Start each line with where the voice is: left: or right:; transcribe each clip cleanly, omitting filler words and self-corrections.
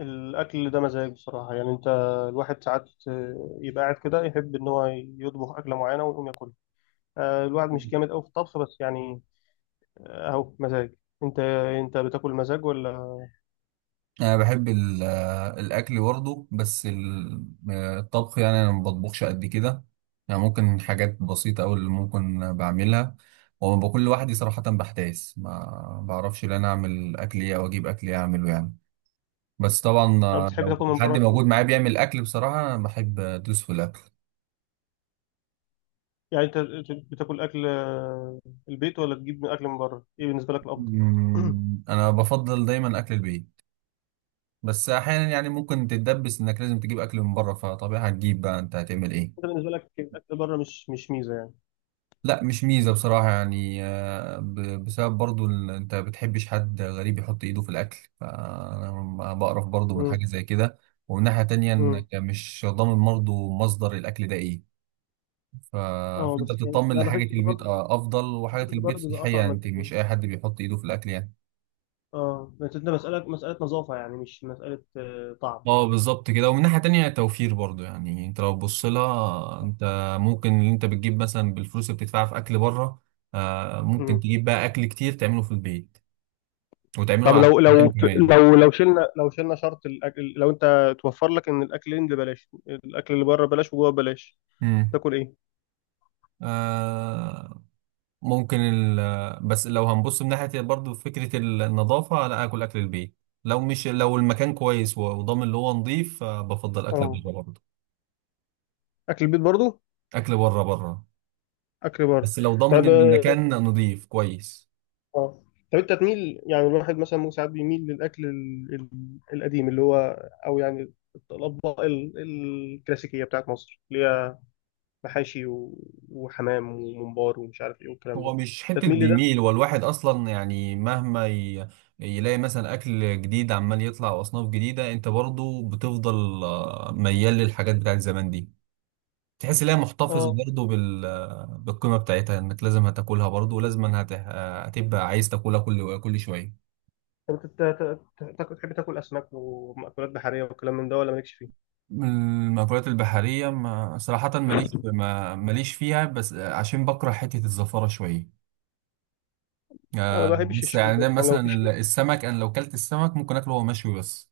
left: الأكل ده مزاج بصراحة. يعني الواحد ساعات يبقى قاعد كده، يحب إن هو يطبخ أكلة معينة ويقوم ياكلها. الواحد مش جامد أوي في الطبخ، بس يعني أهو مزاج. أنت أنت بتاكل مزاج ولا
right: انا بحب الاكل برضه بس الطبخ، يعني انا ما بطبخش قد كده. يعني ممكن حاجات بسيطه أوي اللي ممكن بعملها، وما بكون لوحدي صراحه بحتاس، ما بعرفش ان انا اعمل اكل ايه او اجيب اكل ايه اعمله يعني. بس طبعا
left: طب بتحب
right: لو
left: تاكل من بره
right: حد
left: كتير؟
right: موجود معايا بيعمل اكل، بصراحه انا بحب ادوس في الاكل.
left: يعني أنت بتاكل أكل البيت ولا تجيب من أكل من بره؟ إيه بالنسبة لك الأفضل؟ أنت
right: انا بفضل دايما اكل البيت، بس احيانا يعني ممكن تتدبس انك لازم تجيب اكل من بره، فطبيعي هتجيب، بقى انت هتعمل ايه.
left: بالنسبة لك الأكل بره مش ميزة يعني.
right: لا مش ميزة، بصراحة يعني بسبب برضو انت بتحبش حد غريب يحط ايده في الاكل، فانا بقرف برضو من
left: مم.
right: حاجة زي كده. ومن ناحية تانية
left: مم.
right: انك مش ضامن برضو مصدر الاكل ده ايه. ف-
left: اه،
right: فانت
left: بس يعني
right: بتطمن
left: انا بحس
right: لحاجة
left: ان
right: البيت
left: بره
right: افضل،
left: الأكل
right: وحاجة
left: اللي
right: البيت
left: بره بيبقى اطعم
right: صحية،
left: من
right: انت مش
left: البيت.
right: اي حد بيحط ايده في الاكل يعني.
left: اه بس انت مساله نظافه، يعني مش مساله طعم.
right: اه بالظبط كده، ومن ناحية تانية توفير برضو، يعني انت لو بص لها، انت ممكن اللي انت بتجيب مثلا بالفلوس اللي بتدفعها في اكل بره، ممكن
left: مم.
right: تجيب بقى اكل كتير تعمله في البيت، وتعمله
left: طب
right: على
left: لو
right: الأيام
left: لو
right: كمان.
left: لو لو شلنا لو شلنا شرط الاكل، لو انت توفر لك ان الاكلين اللي بلاش، الاكل اللي بره بلاش، وجوه بلاش،
right: مم.
left: تاكل ايه؟
right: آه ممكن بس لو هنبص من ناحية برضو فكرة النظافة، لا أكل، أكل البيت، لو مش لو المكان كويس وضامن اللي هو نظيف، بفضل أكل
left: اه،
right: بره برضه.
left: اكل البيت برضو،
right: أكل بره بره،
left: اكل بره.
right: بس لو ضامن
left: طب
right: إن
left: اه،
right: المكان نظيف كويس.
left: طب انت تميل، يعني الواحد مثلا ممكن ساعات بيميل للاكل القديم اللي هو، او يعني الاطباق الكلاسيكيه بتاعت مصر، اللي هي محاشي وحمام وممبار ومش عارف ايه والكلام ده.
right: هو مش
left: انت
right: حتة
left: تميل لده؟
right: بيميل، والواحد أصلا يعني مهما يلاقي مثلا أكل جديد عمال يطلع وأصناف جديدة، أنت برضو بتفضل ميال للحاجات بتاعت زمان دي. تحس ان هي محتفظه
left: اه
right: برضه بالقيمه بتاعتها، انك لازم هتاكلها برضه ولازم هتبقى عايز تاكلها كل شويه.
left: طب أنت تحب تاكل اسماك ومأكولات بحريه والكلام من ده، ولا مالكش فيه؟
right: من المأكولات البحريه ما... صراحه ماليش في- ما... ماليش فيها، بس عشان بكره حته الزفاره شويه.
left: انا ما
right: آه،
left: بحبش
right: بس
left: الشوي،
right: يعني ده
left: بس يعني لو
right: مثلا
left: في شوي.
right: السمك، انا لو كلت السمك ممكن اكله وهو مشوي بس،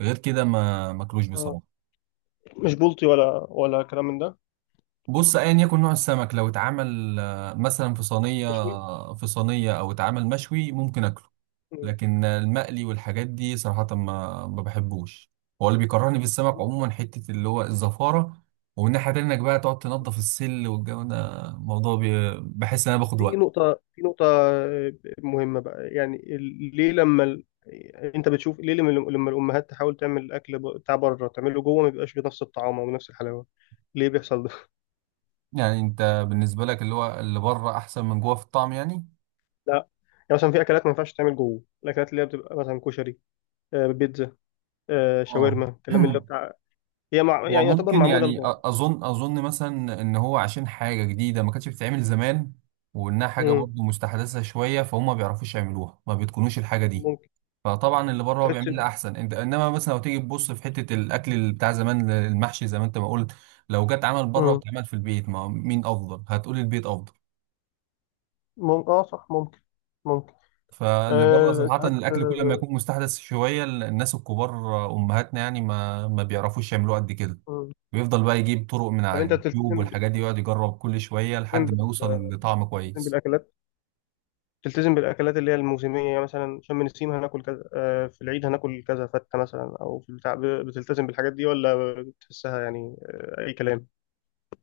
right: غير كده ما ماكلوش
left: اه
right: بصراحه.
left: مش بلطي ولا كلام من ده؟
right: بص ايا يكن نوع السمك لو اتعمل مثلا في صينيه
left: مشوي.
right: في صينيه او اتعمل مشوي ممكن اكله.
left: مم.
right: لكن المقلي والحاجات دي صراحة ما بحبوش. هو اللي بيكرهني في السمك عموما حتة اللي هو الزفارة، ومن ناحية تانية انك بقى تقعد تنضف السل والجو ده، موضوع بحس ان انا باخد
left: في
right: وقت.
left: نقطه مهمه بقى، يعني ليه لما انت بتشوف ليه لما الامهات تحاول تعمل الاكل بتاع بره تعمله جوه ما بيبقاش بنفس الطعام او نفس الحلاوه؟ ليه بيحصل ده؟
right: يعني انت بالنسبة لك اللي هو اللي بره احسن من جوه في الطعم يعني.
left: لا، يعني مثلا في اكلات ما ينفعش تعمل جوه، الاكلات اللي هي بتبقى مثلا كشري، بيتزا،
right: اه
left: شاورما، الكلام اللي هو بتاع، هي مع... يعني يعتبر
right: وممكن
left: معموله
right: يعني أ-
left: لبره.
right: اظن اظن مثلا ان هو عشان حاجة جديدة ما كانتش بتتعمل زمان، وانها حاجة
left: مم.
right: برضه مستحدثة شوية، فهم ما بيعرفوش يعملوها، ما بيتقنوش الحاجة دي.
left: ممكن
right: فطبعا اللي بره هو
left: تحس
right: بيعمل لي
left: ان،
right: احسن، انت انما مثلا لو تيجي تبص في حته الاكل اللي بتاع زمان، المحشي زي ما انت ما قلت، لو جت عمل بره
left: مم.
right: واتعمل في البيت، ما هو مين افضل؟ هتقول البيت افضل.
left: ممكن، اه صح، ممكن، ممكن،
right: فاللي بره صراحه
left: ساعات،
right: الاكل كل ما يكون مستحدث شويه، الناس الكبار امهاتنا يعني ما بيعرفوش يعملوه قد كده.
left: مم.
right: بيفضل بقى يجيب طرق من
left: طب
right: على
left: انت
right: اليوتيوب
left: بتلتزم،
right: والحاجات دي، يقعد يجرب كل شويه
left: بتلتزم
right: لحد ما يوصل
left: بال-
right: لطعم
left: بتلتزم
right: كويس.
left: بالاكلات بتلتزم بالاكلات اللي هي الموسميه، يعني مثلا شم النسيم هناكل كذا، في العيد هناكل كذا، فته مثلا، او في البتاع بتلتزم بالحاجات دي ولا بتحسها يعني اي كلام؟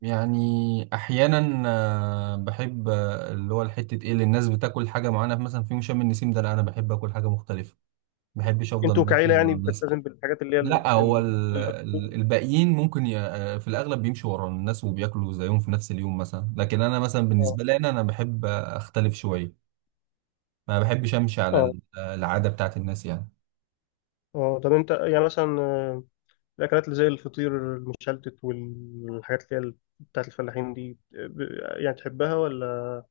right: يعني احيانا بحب اللي هو الحته ايه اللي الناس بتاكل حاجه معانا مثلا في يوم شم النسيم ده، لا انا بحب اكل حاجه مختلفه، ما بحبش افضل
left: انتوا
right: ماشي
left: كعيله يعني
right: ورا الناس.
left: بتلتزم بالحاجات اللي هي
right: لا هو
left: الأكل؟
right: الباقيين ممكن في الاغلب بيمشوا ورا الناس وبياكلوا زيهم في نفس اليوم مثلا، لكن انا مثلا
left: اه،
right: بالنسبه لي انا بحب اختلف شويه، ما بحبش امشي على
left: اه،
right: العاده بتاعت الناس يعني.
left: اه طب انت يعني مثلا الأكلات اللي زي الفطير المشلتت والحاجات اللي هي بتاعت الفلاحين دي، يعني تحبها ولا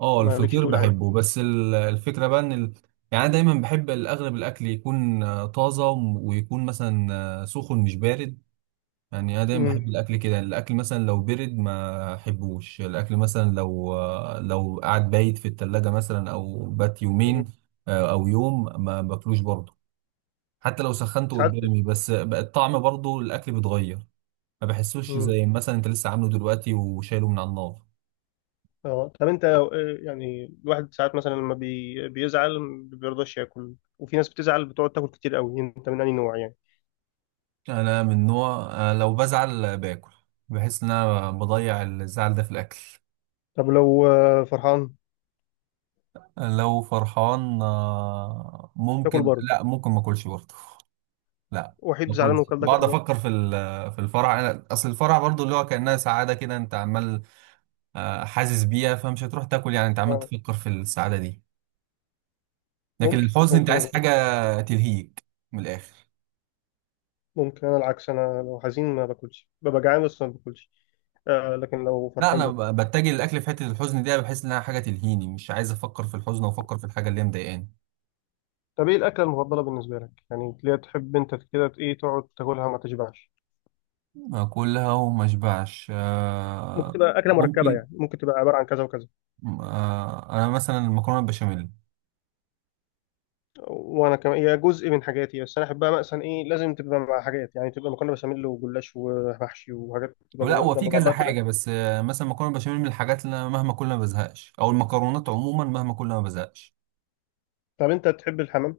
right: اه
left: مالكش
right: الفطير
left: تقول عليها؟
right: بحبه، بس الفكرة بقى يعني انا دايما بحب الاغلب الاكل يكون طازة، ويكون مثلا سخن مش بارد. يعني انا دايما بحب
left: مم.
right: الاكل كده، يعني الاكل مثلا لو برد ما احبوش، الاكل مثلا لو قعد بايت في التلاجة مثلا، او بات
left: مم.
right: يومين او يوم ما باكلوش برضه، حتى لو سخنته
left: ساعات.
right: قدامي، بس بقى الطعم برضه الاكل بيتغير، ما بحسوش
left: مم.
right: زي مثلا انت لسه عامله دلوقتي وشايله من على النار.
left: اه طب انت يعني الواحد ساعات مثلا لما بي... بيزعل ما بيرضاش ياكل، وفي ناس بتزعل بتقعد تاكل كتير قوي، انت من أي نوع يعني؟
right: انا من نوع لو بزعل باكل. بحس ان انا بضيع الزعل ده في الاكل.
left: طب لو فرحان
right: لو فرحان
left: تاكل
right: ممكن،
left: برضه؟
right: لا ممكن ما اكلش برضه. لا ما
left: وحيد زعلان
right: اكلش،
left: وكل ده
right: بقعد
left: كربات؟
right: افكر في في الفرح. انا اصل الفرح برضه اللي هو كانها سعاده كده، انت عمال حاسس بيها، فمش هتروح تاكل يعني، انت عمال
left: اه
right: تفكر في السعاده دي. لكن
left: ممكن،
right: الحزن انت
left: ممكن
right: عايز
left: نظر،
right: حاجه تلهيك من الاخر.
left: ممكن. انا العكس، انا لو حزين ما باكلش، ببقى جعان بس ما باكلش، آه، لكن لو
right: لا
left: فرحان
right: انا
left: باكل.
right: بتجه للاكل في حته الحزن دي، بحس انها حاجه تلهيني، مش عايز افكر في الحزن، وافكر في الحاجه اللي هي مضايقاني.
left: طب ايه الاكله المفضله بالنسبه لك، يعني اللي هي تحب انت كده، ايه تقعد تاكلها ما تشبعش؟
right: اكلها وما اشبعش
left: ممكن تبقى اكله مركبه،
right: ممكن
left: يعني ممكن تبقى عباره عن كذا وكذا.
right: انا مثلا المكرونه البشاميل.
left: وانا كمان هي جزء من حاجاتي، بس انا احبها مثلا ايه، لازم تبقى مع حاجات، يعني تبقى مكرونه بشاميل وجلاش ومحشي، وحاجات تبقى
right: ولا
left: جنب
right: هو في
left: جنب
right: كذا
left: بعضها كده.
right: حاجه، بس مثلا المكرونه البشاميل من الحاجات اللي انا مهما كل ما بزهقش، او المكرونات عموما مهما كل ما بزهقش.
left: طب انت تحب الحمام؟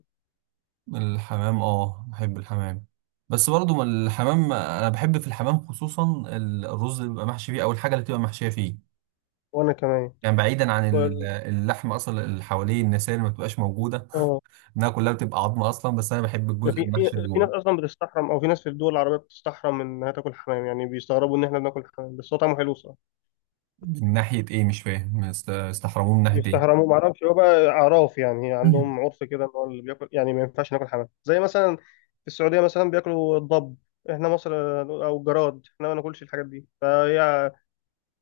right: الحمام، اه بحب الحمام. بس برضو ما الحمام، انا بحب في الحمام خصوصا الرز اللي بيبقى محشي فيه، او الحاجه اللي بتبقى محشيه فيه،
left: وانا كمان.
right: يعني بعيدا عن
left: وال-
right: اللحمه اصلا اللي حواليه، النساء اللي ما بتبقاش موجوده،
left: اه،
right: انها كلها بتبقى عظمه اصلا، بس انا بحب
left: ده
right: الجزء
left: في في
right: المحشي اللي
left: في ناس
right: جوه.
left: اصلا بتستحرم، او في ناس في الدول العربيه بتستحرم انها تاكل حمام، يعني بيستغربوا ان احنا بناكل حمام، بس هو طعمه حلو.
right: من ناحية إيه؟ مش فاهم استحرموه من ناحية إيه؟
left: بيستحرموا ما اعرفش، هو بقى اعراف يعني، عندهم عرف كده ان هو اللي بياكل يعني ما ينفعش ناكل حمام، زي مثلا في السعوديه مثلا بياكلوا الضب، احنا مصر، او الجراد احنا ما ناكلش الحاجات دي، فهي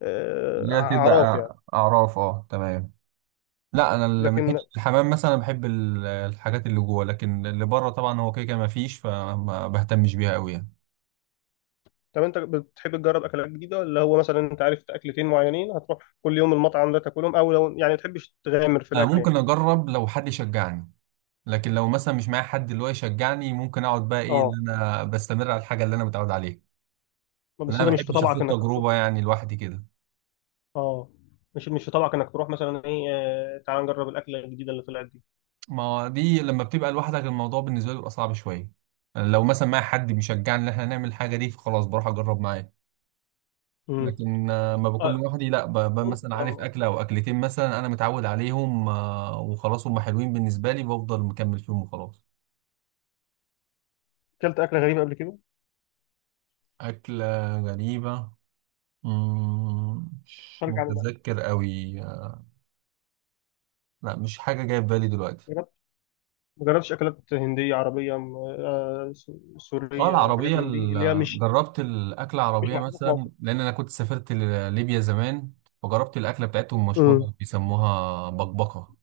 right: اللي هي بتبقى
left: اعراف يعني.
right: أعراف، أه تمام. لا أنا اللي من
left: لكن
right: حتة الحمام مثلا بحب الحاجات اللي جوه، لكن اللي بره طبعا هو كده كده مفيش، فما بهتمش بيها أوي يعني.
left: طب انت بتحب تجرب اكلات جديده، ولا هو مثلا انت عارف اكلتين معينين هتروح كل يوم المطعم ده تاكلهم، او لو يعني ما تحبش تغامر في
right: أنا
left: الاكل يعني؟
right: ممكن أجرب لو حد يشجعني، لكن لو مثلا مش معايا حد اللي هو يشجعني، ممكن أقعد بقى إيه، اللي
left: اه
right: أنا بستمر على الحاجة اللي أنا متعود عليها. لأن
left: بس
right: أنا
left: انت
right: ما
left: مش في
right: بحبش آخد
left: طبعك انك تروح؟
right: تجربة يعني لوحدي كده.
left: اه مش مش في طبعك انك تروح مثلا ايه تعال نجرب الاكله الجديده اللي طلعت دي؟
right: ما هو دي لما بتبقى لوحدك الموضوع بالنسبة لي بيبقى صعب شوية. يعني لو مثلا معايا حد بيشجعني ان احنا نعمل الحاجة دي فخلاص بروح اجرب معاه.
left: امم
right: لكن ما بكون
left: آه،
right: لوحدي، لا
left: ممكن.
right: مثلا عارف
left: اه
right: اكلة او اكلتين، مثلا انا متعود عليهم وخلاص هم حلوين بالنسبة لي، بفضل مكمل فيهم وخلاص.
left: اكلت اكله غريبه قبل كده؟
right: أكلة غريبة، مش
left: خارج عن المألوف؟
right: متذكر قوي. لا مش حاجة جاية في بالي دلوقتي.
left: جربت، ما جربتش اكلات هنديه، عربيه،
right: اه
left: سوريه، حاجات
right: العربية،
left: من دي اللي هي مش
right: جربت الأكلة
left: مش
right: العربية
left: محطوطه في
right: مثلا،
left: مصر؟
right: لأن أنا كنت سافرت ليبيا زمان، فجربت الأكلة بتاعتهم،
left: امم
right: مشهورة بيسموها بقبقة.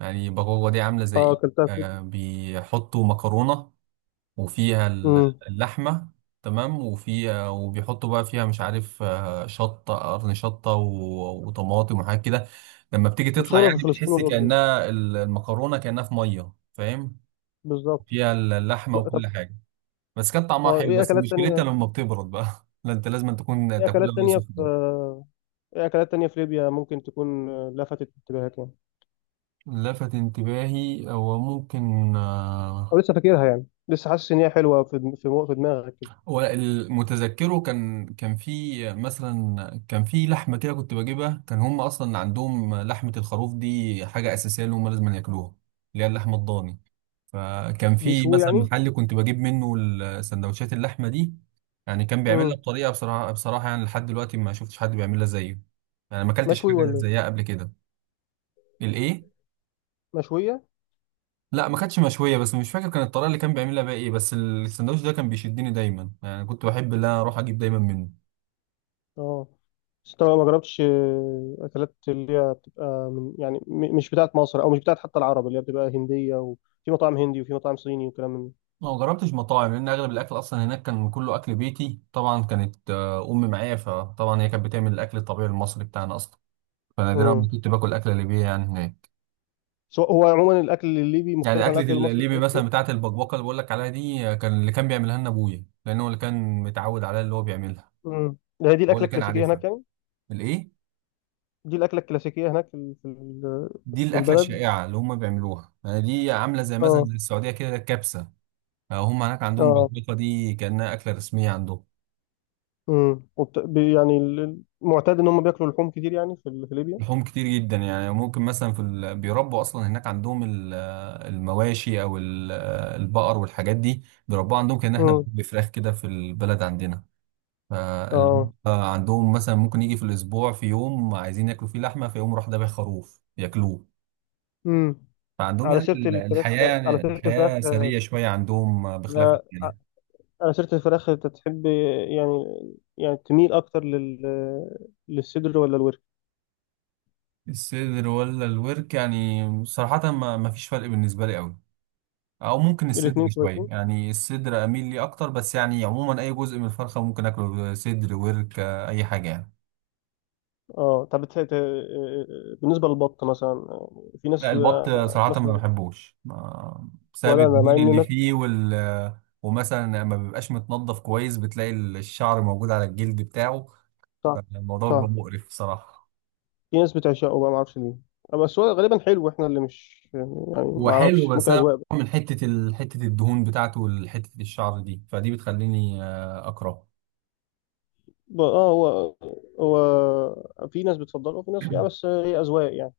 right: يعني بقبقة دي عاملة زي
left: اه
right: إيه؟
left: اكلتها في.
right: بيحطوا مكرونة، وفيها
left: امم
right: اللحمة، تمام، وفيها وبيحطوا بقى فيها، مش عارف، شطة قرن، شطة وطماطم، وحاجات كده. لما بتيجي تطلع
left: مشهوره في
right: يعني
left: فلسطين
right: بتحس
left: والاردن.
right: كأنها المكرونة كأنها في مية، فاهم،
left: بالظبط.
right: فيها اللحمة
left: طب
right: وكل حاجة. بس كانت طعمها
left: اه
right: حلو،
left: ايه
right: بس
left: اكلات
right: مشكلتها
left: تانية؟
right: لما بتبرد بقى لا انت لازم تكون
left: ايه
right: تاكلها
left: اكلات
right: وهي
left: تانية في
right: سخنه.
left: ايه اكلات تانية في ليبيا ممكن تكون لفتت انتباهك يعني،
right: لفت انتباهي، هو ممكن
left: او لسه فاكرها، يعني لسه حاسس ان هي حلوه في دماغك كده؟
right: هو المتذكره كان في مثلا، كان في لحمه كده كنت بجيبها، كان هم اصلا عندهم لحمه الخروف دي حاجه اساسيه اللي هم لازم ياكلوها، اللي هي اللحمه الضاني. فكان في
left: بيشوي
right: مثلا
left: يعني؟
right: محل كنت بجيب منه سندوتشات اللحمه دي. يعني كان بيعملها
left: امم
right: بطريقه، بصراحه يعني لحد دلوقتي ما شفتش حد بيعملها زيه، يعني ما اكلتش
left: مشوي
right: حاجه
left: ولا إيه؟
right: زيها قبل كده. الايه؟
left: مشويه؟
right: لا ما كانتش مشويه، بس مش فاكر كان الطريقه اللي كان بيعملها بقى ايه، بس السندوتش ده كان بيشدني دايما، يعني كنت بحب ان انا اروح اجيب دايما منه.
left: اه بس طبعا ما جربتش اكلات اللي هي بتبقى من يعني مش بتاعت مصر او مش بتاعت حتى العرب، اللي هي بتبقى هنديه، وفي مطاعم هندي وفي مطاعم صيني وكلام من ده.
right: ما جربتش مطاعم لان اغلب الاكل اصلا هناك كان كله اكل بيتي، طبعا كانت امي معايا، فطبعا هي كانت بتعمل الاكل الطبيعي المصري بتاعنا اصلا، فنادرا ما
left: امم
right: كنت باكل اكل ليبي يعني هناك.
left: هو عموما الاكل الليبي
right: يعني
left: مختلف عن
right: اكله
left: الاكل المصري في
right: الليبي
left: حاجات
right: مثلا
left: كتير.
right: بتاعه البكبكه اللي بقول لك عليها دي، كان اللي كان بيعملها لنا ابويا، لان هو اللي كان متعود عليها اللي هو بيعملها،
left: ده هي دي
right: هو
left: الاكله
right: اللي كان
left: الكلاسيكيه
right: عارفها.
left: هناك يعني؟
right: الايه؟
left: دي الاكله الكلاسيكيه هناك في
right: دي
left: في
right: الأكلة
left: البلد؟
right: الشائعة اللي هم بيعملوها، يعني دي عاملة زي مثلا
left: اه
right: زي السعودية كده الكبسة. هم هناك عندهم
left: اه
right: بالبيضة دي كأنها أكلة رسمية عندهم.
left: وبت... بي- يعني ال- المعتاد ان هم بياكلوا لحوم كتير، يعني في في ليبيا.
right: لحوم كتير جدا، يعني ممكن مثلا بيربوا أصلا هناك عندهم المواشي، أو البقر والحاجات دي بيربوها عندهم، كأن احنا
left: امم
right: بنربي فراخ كده في البلد عندنا.
left: اه
right: عندهم مثلا ممكن يجي في الأسبوع في يوم عايزين ياكلوا فيه لحمة، فيقوم راح ذابح خروف ياكلوه.
left: امم
right: فعندهم
left: على
right: يعني
left: سيره الفراخ،
right: الحياة،
left: على
right: يعني
left: سيره الفراخ،
right: الحياة سرية شوية عندهم بخلاف
left: آه،
right: عندنا.
left: على سيرة الفراخ أنت تحب يعني، يعني تميل أكتر لل... للصدر ولا الورك؟
right: الصدر ولا الورك، يعني صراحة ما فيش فرق بالنسبة لي قوي، او ممكن الصدر
left: الاتنين
right: شوية،
left: كويسين؟
right: يعني الصدر اميل لي اكتر، بس يعني عموما اي جزء من الفرخة ممكن اكله، صدر، ورك، اي حاجة يعني.
left: أه طب بتح- ت... بالنسبة للبط مثلا، في
right: لا
left: ناس،
right: البط صراحة ما
left: مثلا،
right: بحبوش، ما بسبب
left: ولا أنا مع
right: الدهون
left: إن
right: اللي
left: الناس.
right: فيه ومثلا ما بيبقاش متنضف كويس، بتلاقي الشعر موجود على الجلد بتاعه،
left: صح.
right: فالموضوع
left: صح.
right: بيبقى مقرف صراحة.
left: في ناس بتعشقه بقى معرفش ليه، بس هو غالبا حلو، إحنا اللي مش يعني
right: هو حلو،
left: معرفش،
right: بس
left: ممكن
right: أنا
left: أذواق بقى.
right: من حتة حتة الدهون بتاعته وحتة الشعر دي، فدي بتخليني اكرهه.
left: أه هو، هو في ناس بتفضله وفي ناس يعني، بس هي أذواق يعني.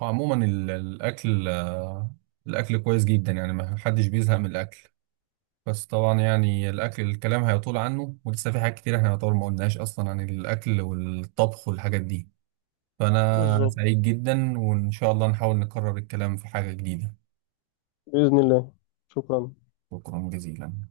right: وعموما الاكل كويس جدا، يعني ما حدش بيزهق من الاكل. بس طبعا يعني الاكل الكلام هيطول عنه، ولسه في حاجات كتير احنا يعتبر ما قلناش اصلا عن الاكل والطبخ والحاجات دي. فانا
left: بالظبط.
right: سعيد جدا، وان شاء الله نحاول نكرر الكلام في حاجة جديدة.
left: بإذن الله. شكرا.
right: شكرا جزيلا.